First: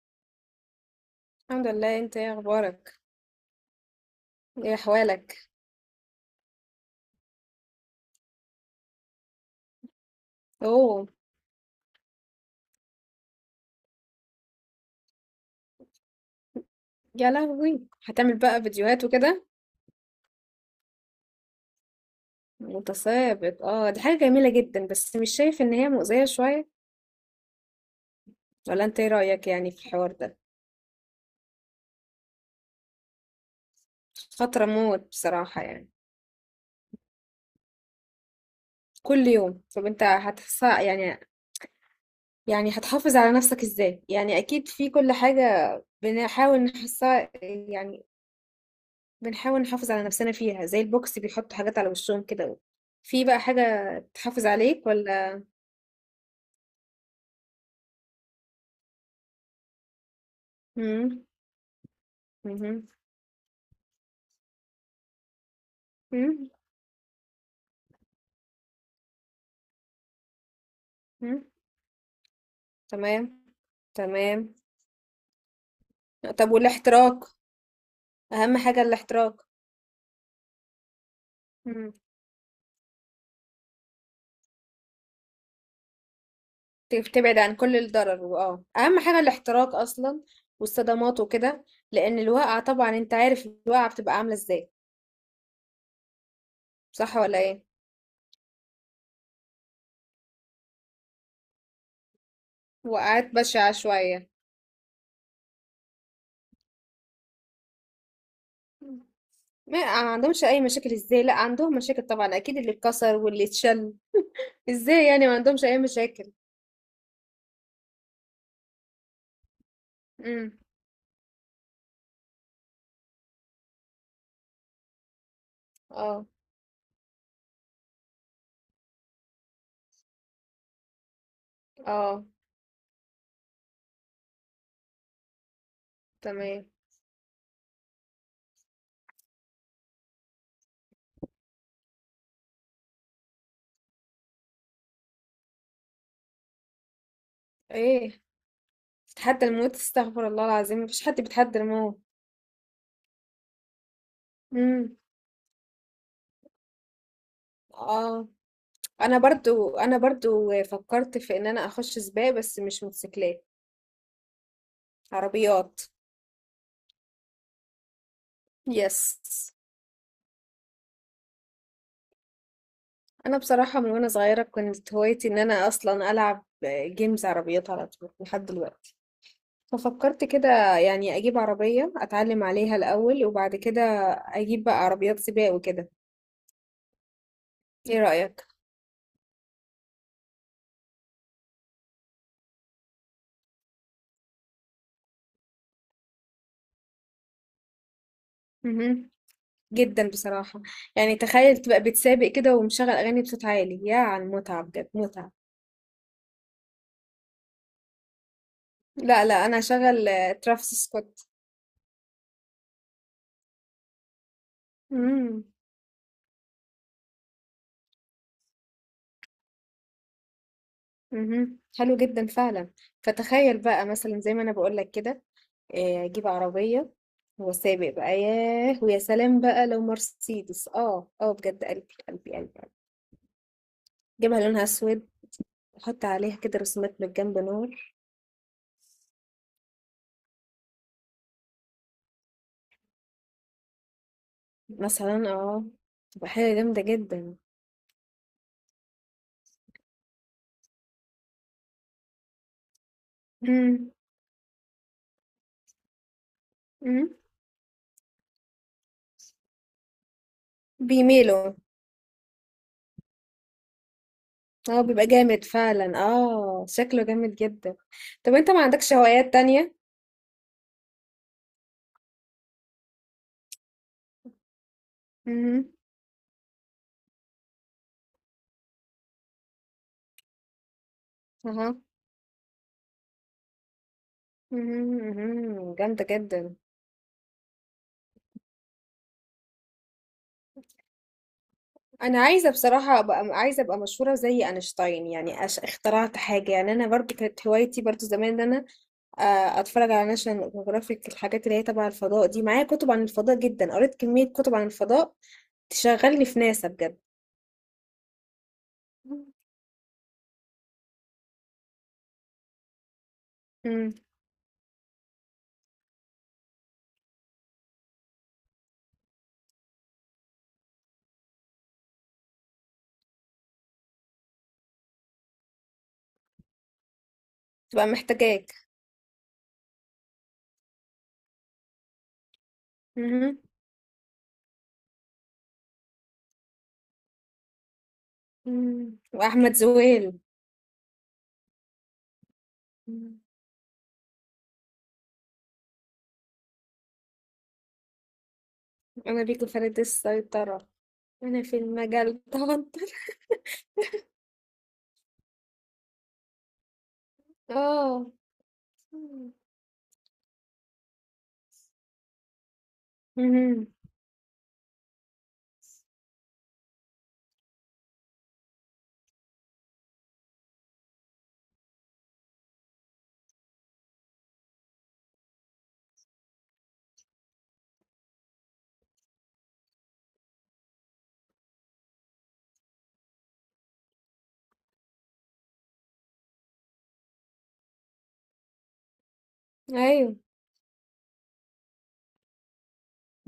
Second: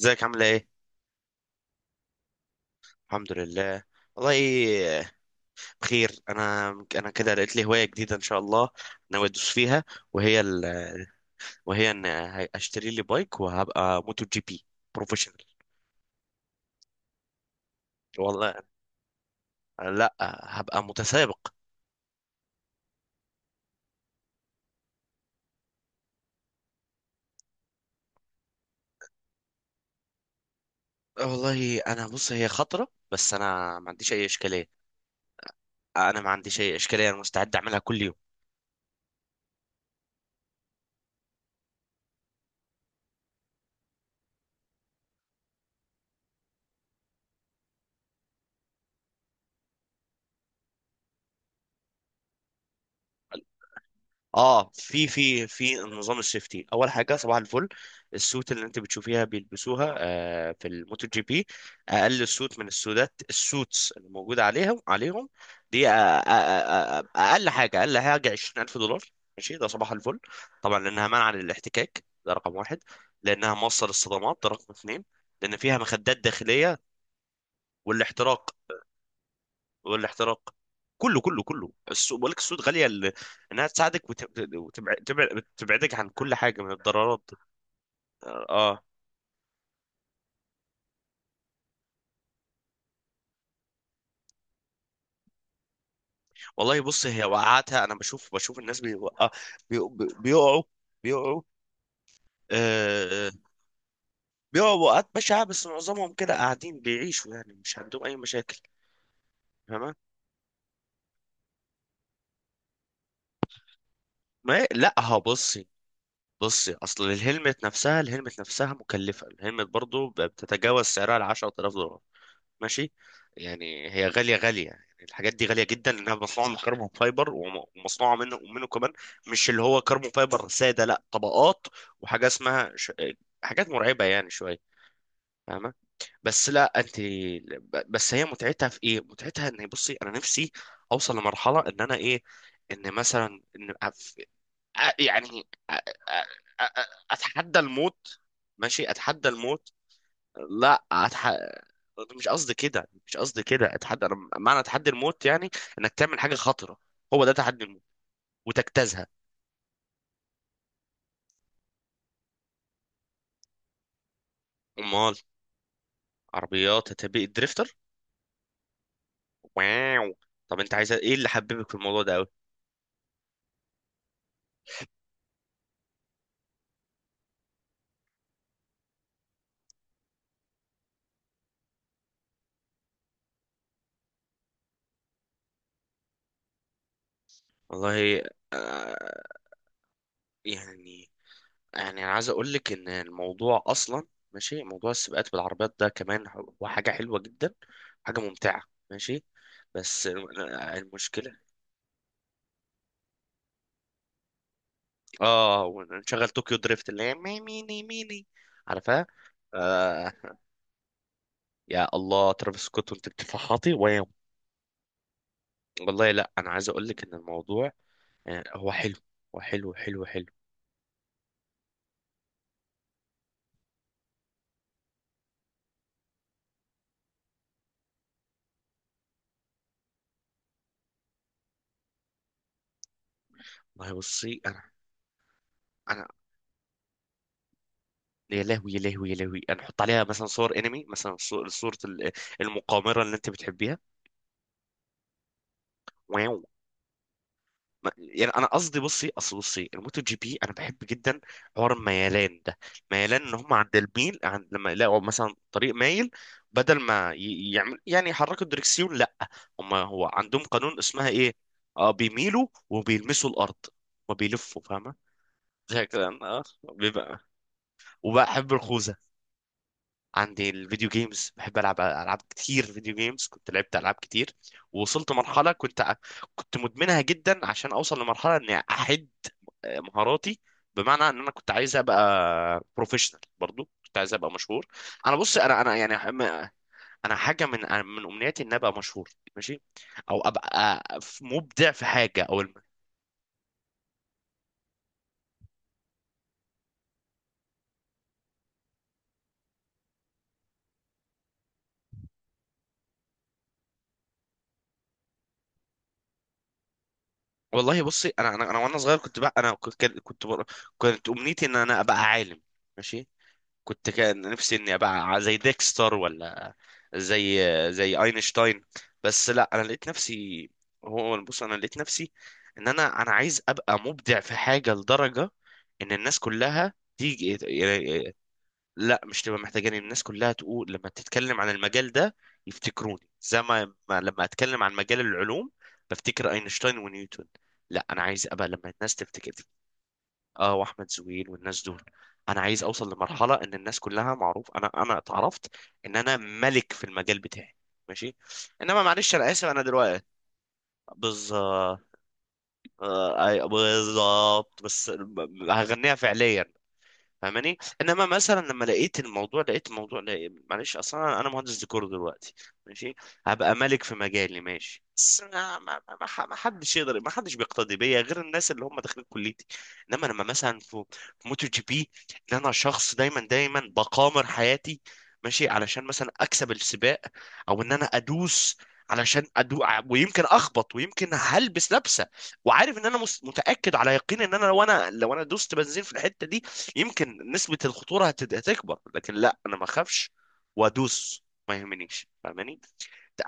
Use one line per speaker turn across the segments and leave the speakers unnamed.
ازيك عاملة ايه؟
الحمد لله. انت ايه اخبارك؟
الحمد لله. والله
ايه
إيه،
احوالك؟
بخير انا كده لقيت لي هواية جديدة ان شاء الله، ناوي ادوس فيها، وهي
اوه.
وهي ان اشتري لي بايك وهبقى موتو جي بي بروفيشنال.
يا لهوي، هتعمل
والله
بقى فيديوهات وكده؟
لا، هبقى متسابق.
متسابق؟ اه، دي حاجة جميلة جدا، بس مش شايف ان هي مؤذية شوية؟ ولا انت ايه رأيك يعني في الحوار ده؟
والله انا بص، هي خطرة بس انا ما عنديش اي
خطرة
اشكالية.
موت بصراحة، يعني.
انا ما عنديش اي اشكالية، انا مستعد اعملها كل يوم.
كل يوم؟ طب انت هتحس يعني هتحافظ على نفسك ازاي؟ يعني اكيد في كل حاجة بنحاول نحسها، يعني بنحاول نحافظ على نفسنا فيها، زي البوكس بيحطوا حاجات على وشهم كده. في بقى حاجة تحافظ
اه،
عليك
في
ولا؟
في في نظام السيفتي، اول حاجه صباح الفل، السوت اللي انت بتشوفيها بيلبسوها في الموتو جي
مم.
بي، اقل سوت من
مهم.
السودات، السوتس اللي موجوده عليهم دي،
إمم.
اقل حاجه اقل حاجه $20,000. ماشي، ده صباح الفل، طبعا لانها منع
إمم.
للاحتكاك، ده رقم واحد.
تمام.
لانها موصل الصدمات، ده
تمام.
رقم اثنين. لان فيها مخدات
طب
داخليه،
والاحتراق؟
والاحتراق.
أهم حاجة الاحتراق.
والاحتراق، كله كله كله
إمم.
السوق بقول لك، السوق غاليه انها تساعدك وتبعدك تبعدك عن كل حاجه من
ت
الضررات.
تبعد عن كل الضرر،
اه
وآه،
آه.
أهم حاجة الاحتراق أصلًا، والصدمات وكده. لأن الواقعة، طبعًا أنت عارف الواقعة بتبقى عاملة إزاي.
والله بص،
صح
هي
والّا إيه؟
وقعتها، انا بشوف، الناس بيوقع، بي... بي- بيقعوا بيقعوا. آه...
وقعات بشعة شوية.
بيقعوا وقعات بشعه، بس معظمهم كده قاعدين بيعيشوا، يعني مش عندهم اي مشاكل،
ما
فاهمه.
ما عندهمش أي مشاكل إزاي؟ لأ، عندهم مشاكل طبعًا، أكيد اللي اتكسر واللي اتشل.
ما لا،
إزاي
ها
يعني ما عندهمش
بصي،
أي مشاكل؟
بصي اصل الهلمت نفسها، الهلمت نفسها مكلفه، الهلمت برضو
إمم.
بتتجاوز سعرها ال $10,000. ماشي، يعني هي غاليه غاليه، يعني الحاجات دي غاليه جدا لانها
آه.
مصنوعه من كربون فايبر، ومصنوعه منه ومنه كمان، مش اللي هو كربون فايبر ساده، لا، طبقات.
آه.
وحاجه اسمها حاجات مرعبه يعني شويه، فاهمه. بس
تمام.
لا انت، بس هي متعتها في ايه؟ متعتها ان، بصي انا نفسي اوصل لمرحله ان انا ايه، ان مثلا ان أف... أ- يعني أ... أ... أ... اتحدى الموت.
إيه؟
ماشي، اتحدى
تتحدى
الموت.
الموت؟ استغفر الله العظيم،
لا،
مفيش حد بيتحدى الموت.
مش قصدي كده، مش قصدي كده. اتحدى، انا معنى تحدي
امم.
الموت يعني انك تعمل حاجه خطره، هو ده تحدي الموت،
اه،
وتجتازها.
انا برضو فكرت في ان انا اخش سباق، بس مش موتوسيكلات،
امال.
عربيات.
عربيات، هتبقى دريفتر.
يس.
واو. طب انت عايز ايه اللي حببك في الموضوع ده قوي؟
انا بصراحة من وانا صغيرة كانت هوايتي ان انا اصلا العب جيمز عربيات على طول لحد دلوقتي. ففكرت كده يعني اجيب عربية اتعلم عليها الاول، وبعد كده اجيب بقى عربيات سباق وكده.
والله
ايه.
آه، يعني، يعني انا عايز اقول لك ان الموضوع اصلا، ماشي، موضوع السباقات بالعربيات ده كمان هو حاجه حلوه جدا، حاجه ممتعه.
رأيك.
ماشي. بس
جدا بصراحة. يعني
المشكله.
تخيل تبقى بتسابق كده ومشغل أغاني بصوت عالي، يا على المتعة بجد، متعة.
اه، ونشغل طوكيو دريفت اللي هي ميني ميني، عارفها.
لا، لا، أنا هشغل
آه،
ترافيس سكوت.
يا الله، ترافيس سكوت وانت بتفحطي وياه.
امم.
والله لا، انا عايز اقول لك ان الموضوع آه، هو حلو، هو حلو حلو حلو.
امم. حلو جدا فعلا. فتخيل بقى مثلا زي ما أنا بقولك كده، أجيب عربية وسابق بقى. ياه، ويا سلام بقى لو مرسيدس، بجد، قلبي قلبي قلبي قلبي.
والله بصي،
جيبها
انا
لونها أسود، أحط
انا
عليها كده رسومات من جنب، نور.
يا لهوي، يا لهوي، يا لهوي، انا احط عليها مثلا صور انمي، مثلا صورة المقامرة اللي انت بتحبيها.
مثلا، تبقى حاجة جامدة جدا.
يعني انا قصدي، بصي اصل، بصي الموتو جي بي انا بحب جدا حوار الميلان ده. ميلان، ان هم عند
امم.
الميل، عند لما يلاقوا مثلا طريق مايل، بدل
امم.
ما يعمل، يعني يحركوا الدركسيون، لا، هم، هو عندهم قانون اسمها ايه،
بيميلوا.
اه بيميلوا وبيلمسوا الارض وبيلفوا،
اه،
فاهمه.
بيبقى جامد
زي
فعلا.
كده آه،
اه، شكله
بيبقى.
جامد جدا. طب انت
وبحب
ما عندكش
الخوذه.
هوايات تانية؟
عندي الفيديو جيمز، بحب العب العاب كتير فيديو جيمز. كنت لعبت العاب كتير، ووصلت مرحله
امم.
كنت، كنت مدمنها جدا عشان اوصل لمرحله اني احد مهاراتي، بمعنى ان انا كنت
اها.
عايز ابقى بروفيشنال، برضو كنت عايز ابقى مشهور.
مهم،
انا بص، انا
مهم.
انا
جامدة
يعني
جدا.
انا حاجه من من امنياتي ان ابقى مشهور، ماشي، او ابقى آه، مبدع في
انا
حاجه او
عايزة بصراحة ابقى، عايزة ابقى مشهورة زي اينشتاين، يعني اخترعت حاجة، يعني انا برضو كانت هوايتي برضو زمان ان انا اتفرج على ناشونال جيوغرافيك، الحاجات اللي هي تبع الفضاء دي. معايا كتب عن الفضاء جدا، قريت كمية كتب عن الفضاء. تشغلني في ناسا بجد.
والله بصي، انا وانا صغير، كنت بقى انا كنت، كنت امنيتي ان انا ابقى عالم. ماشي. كنت
امم.
كان نفسي اني ابقى زي ديكستر، ولا زي، زي اينشتاين. بس لا، انا لقيت نفسي، هو بص، انا لقيت نفسي ان انا عايز ابقى مبدع في حاجه لدرجه ان الناس كلها تيجي
تبقى
يعني.
محتاجاك.
لا، مش تبقى محتاجاني، الناس كلها تقول لما تتكلم عن المجال ده يفتكروني،
مهم.
زي ما لما اتكلم عن مجال العلوم بفتكر اينشتاين ونيوتن. لا، انا عايز ابقى لما الناس
مم.
تفتكر.
واحمد زويل.
اه، واحمد زويل والناس دول. انا عايز اوصل لمرحله ان الناس كلها معروف انا اتعرفت ان انا ملك في المجال بتاعي. ماشي. انما معلش،
أنا
انا
بيكو
اسف انا
فردت
دلوقتي.
السيطرة. أنا في
بالظبط.
المجال توتر.
آه، بالظبط، بس، هغنيها فعليا، فاهماني. انما
اه.
مثلا لما لقيت الموضوع لقيت معلش، اصلا انا، أنا مهندس ديكور دلوقتي. ماشي. هبقى
مهم.
ملك في مجالي، ماشي. بس ما حدش يقدر، ما حدش بيقتدي بيا غير الناس اللي هم داخلين كليتي. انما لما مثلا في، في موتو جي بي، ان انا شخص دايما دايما بقامر حياتي، ماشي علشان مثلا اكسب السباق، او ان انا ادوس، علشان ادوق ويمكن اخبط، ويمكن هلبس لبسه وعارف ان انا متاكد على يقين ان انا لو انا، لو انا دوست بنزين في الحته دي يمكن نسبة الخطورة هتكبر، لكن لا، انا ما اخافش
أيوه.
وادوس ما يهمنيش، فاهماني.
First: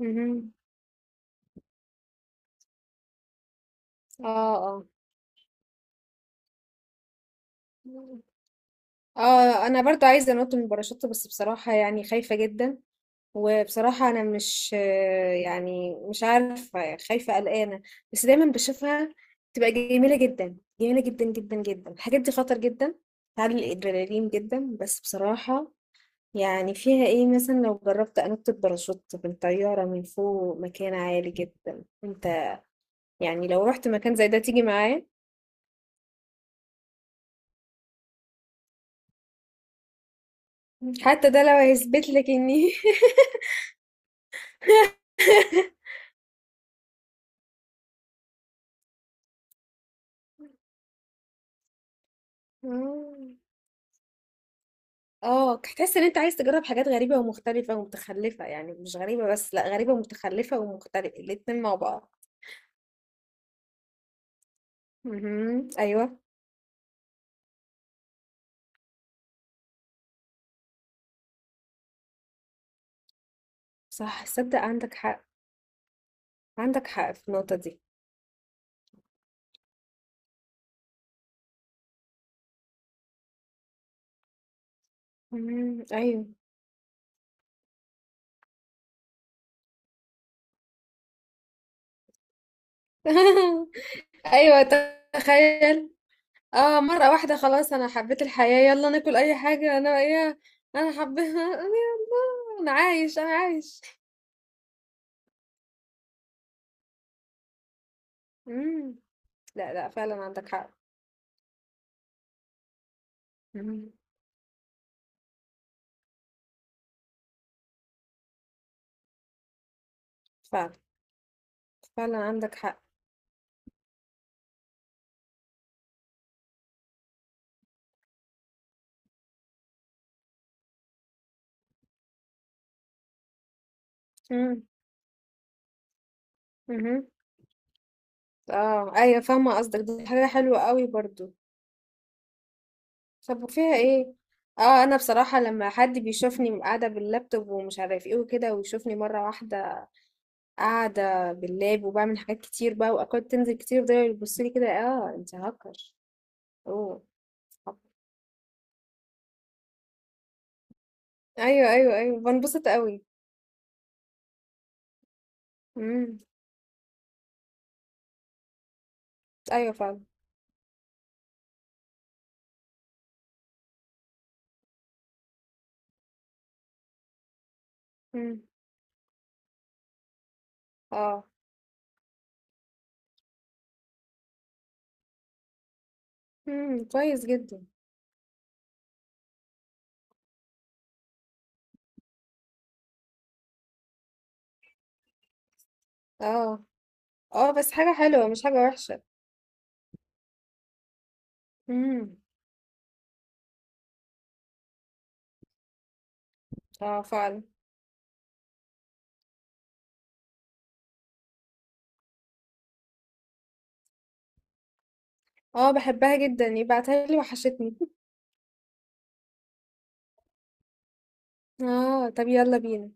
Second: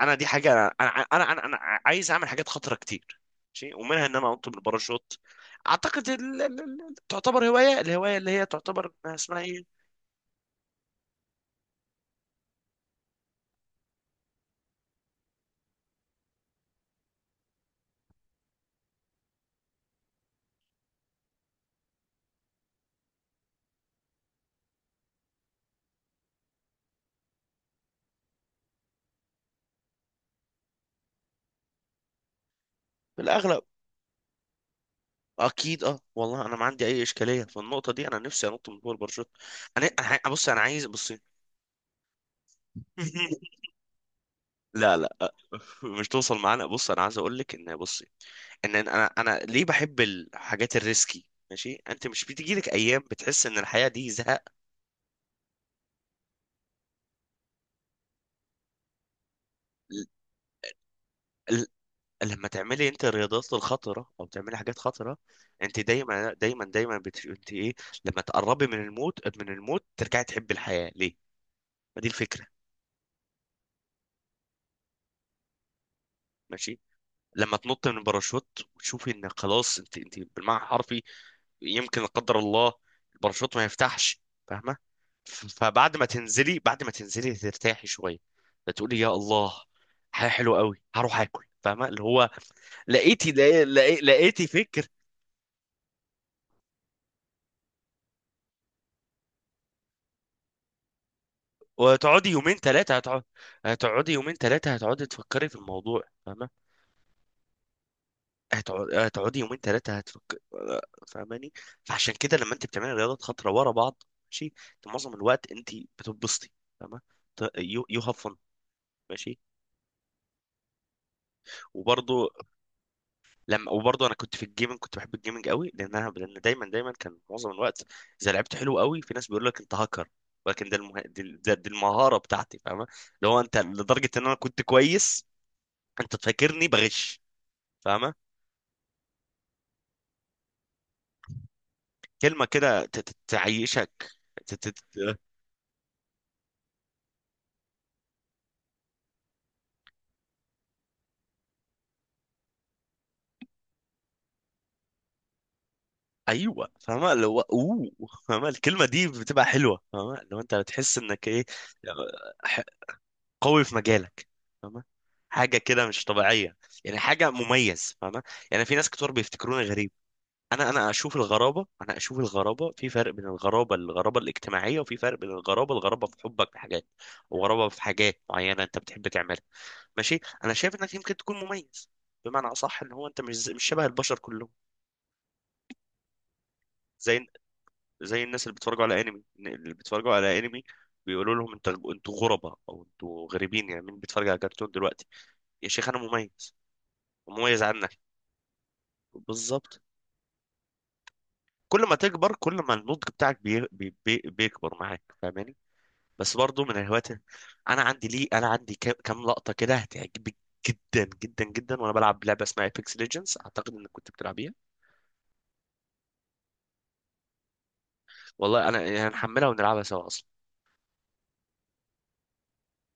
انا دي حاجة، انا انا انا, أنا, أنا عايز اعمل حاجات خطرة كتير، ماشي، ومنها ان انا انط
اه. اه.
بالباراشوت. اعتقد تعتبر هواية، الهواية اللي هي تعتبر اسمها ايه.
اه. أنا برضو عايزة أنط من الباراشوت، بس بصراحة يعني خايفة جدا. وبصراحة أنا مش، يعني مش عارفة، خايفة، قلقانة. بس دايما بشوفها تبقى جميلة جدا، جميلة جدا جدا جدا. الحاجات دي خطر جدا، تعلي الأدرينالين جدا، بس بصراحة يعني فيها ايه؟ مثلا لو جربت انط الباراشوت من طيارة من فوق مكان عالي جدا، انت يعني
بالاغلب.
لو رحت مكان زي ده تيجي معايا؟
اكيد اه، والله انا ما عندي اي اشكاليه في النقطه دي، انا نفسي انط من فوق الباراشوت. انا بص، انا عايز بص.
حتى ده لو هيثبت لك اني
لا لا، مش توصل معانا. بص انا عايز اقول لك ان، بصي، ان انا ليه بحب الحاجات الريسكي. ماشي. انت مش بتيجي لك ايام
مم.
بتحس ان الحياه دي زهق؟
اه، هتحس ان انت عايز تجرب حاجات غريبة ومختلفة ومتخلفة. يعني مش غريبة بس، لا، غريبة
ل-
ومتخلفة ومختلفة الاتنين
ل-
مع بعض.
لما تعملي انت الرياضات الخطره، او تعملي حاجات خطره،
مهم.
انت
ايوه،
دايما دايما دايما انت ايه، لما تقربي من الموت، من الموت ترجعي تحبي الحياه، ليه؟ ما دي الفكره.
صح. صدق عندك حق.
ماشي.
عندك حق في النقطة
لما
دي.
تنط من الباراشوت وتشوفي ان خلاص، انت انت بالمعنى الحرفي يمكن لا قدر الله الباراشوت ما يفتحش، فاهمه.
مهم.
فبعد ما
ايوه.
تنزلي، بعد ما تنزلي ترتاحي شويه، فتقولي يا الله، حاجه حلوه قوي، هروح اكل، فاهمه اللي هو لقيتي
ايوه.
فكر.
تخيل. اه، مرة واحدة خلاص انا حبيت الحياة، يلا ناكل اي حاجة، انا ايه، انا حبيها انا،
وهتقعدي يومين
يلا انا
ثلاثه،
عايش،
هتقعد،
انا عايش.
هتقعدي يومين ثلاثه هتقعدي تفكري في الموضوع، فاهمه.
مم.
هتقعدي يومين
لا، لا،
ثلاثة
فعلا
هتفك.
عندك حق.
فاهماني. فعشان كده لما انت بتعملي رياضات خطرة ورا
مم.
بعض، ماشي، انت معظم الوقت انت بتتبسطي، فاهمة. يو يو هاف فن. ماشي.
فعلا، فعلا
وبرضه،
عندك حق.
لما وبرضه انا كنت في الجيمنج، كنت بحب الجيمنج قوي، لان دايما دايما كان معظم الوقت اذا لعبت حلو قوي، في ناس بيقول لك انت هاكر، ولكن ده دي المهارة بتاعتي، فاهمة. اللي هو انت لدرجة ان انا كنت
مم.
كويس، انت تفكرني
مهم.
بغش، فاهمة.
اه، ايوه، فاهمة قصدك، دي حاجة حلوة قوي برضو.
كلمة كده
طب وفيها
تعيشك.
ايه؟ اه، انا بصراحة لما حد بيشوفني قاعدة باللابتوب ومش عارف ايه وكده، ويشوفني مرة واحدة قاعدة باللاب وبعمل حاجات كتير بقى، واكواد تنزل كتير، ده يبص لي كده، اه انت هاكر.
ايوه،
اوه.
فاهمه، اللي هو اوه. فاهمه الكلمه دي بتبقى حلوه، فاهمه، لو انت بتحس انك ايه،
ايوه، ايوه، ايوه،
ح-
بنبسط قوي.
قوي في مجالك، فاهمه، حاجه كده مش
امم.
طبيعيه، يعني حاجه مميز، فاهمه. يعني في ناس كتير بيفتكروني
ايوه،
غريب.
فعلا.
انا اشوف الغرابه، انا اشوف الغرابه في، فرق بين الغرابه، الاجتماعيه، وفي فرق بين الغرابه، في حبك لحاجات، وغرابه في حاجات
امم.
معينه انت بتحب تعملها. ماشي. انا شايف انك يمكن
اه.
تكون مميز، بمعنى اصح ان هو انت مش شبه البشر كلهم،
امم. كويس
زي،
جدا.
زي الناس اللي بيتفرجوا على انمي، اللي بيتفرجوا على انمي بيقولوا لهم انت، انتوا غرباء او انتوا غريبين، يعني مين بيتفرج على كرتون دلوقتي؟ يا شيخ، انا مميز،
اه. اه،
مميز
بس حاجه
عنك.
حلوه مش حاجه وحشه.
بالظبط. كل ما
امم.
تكبر، كل ما النضج بتاعك بيكبر معاك، فاهماني. بس برضو من
اه،
الهوايات
فعلا.
انا عندي ليه، انا عندي كام كام لقطة كده هتعجبك جدا جدا جدا، وانا بلعب لعبة اسمها ايبكس ليجندز، اعتقد انك كنت بتلعبيها.
اه، بحبها جدا، يبعتها لي، وحشتني.
والله انا يعني هنحملها ونلعبها سوا اصلا.
اه، طب يلا بينا.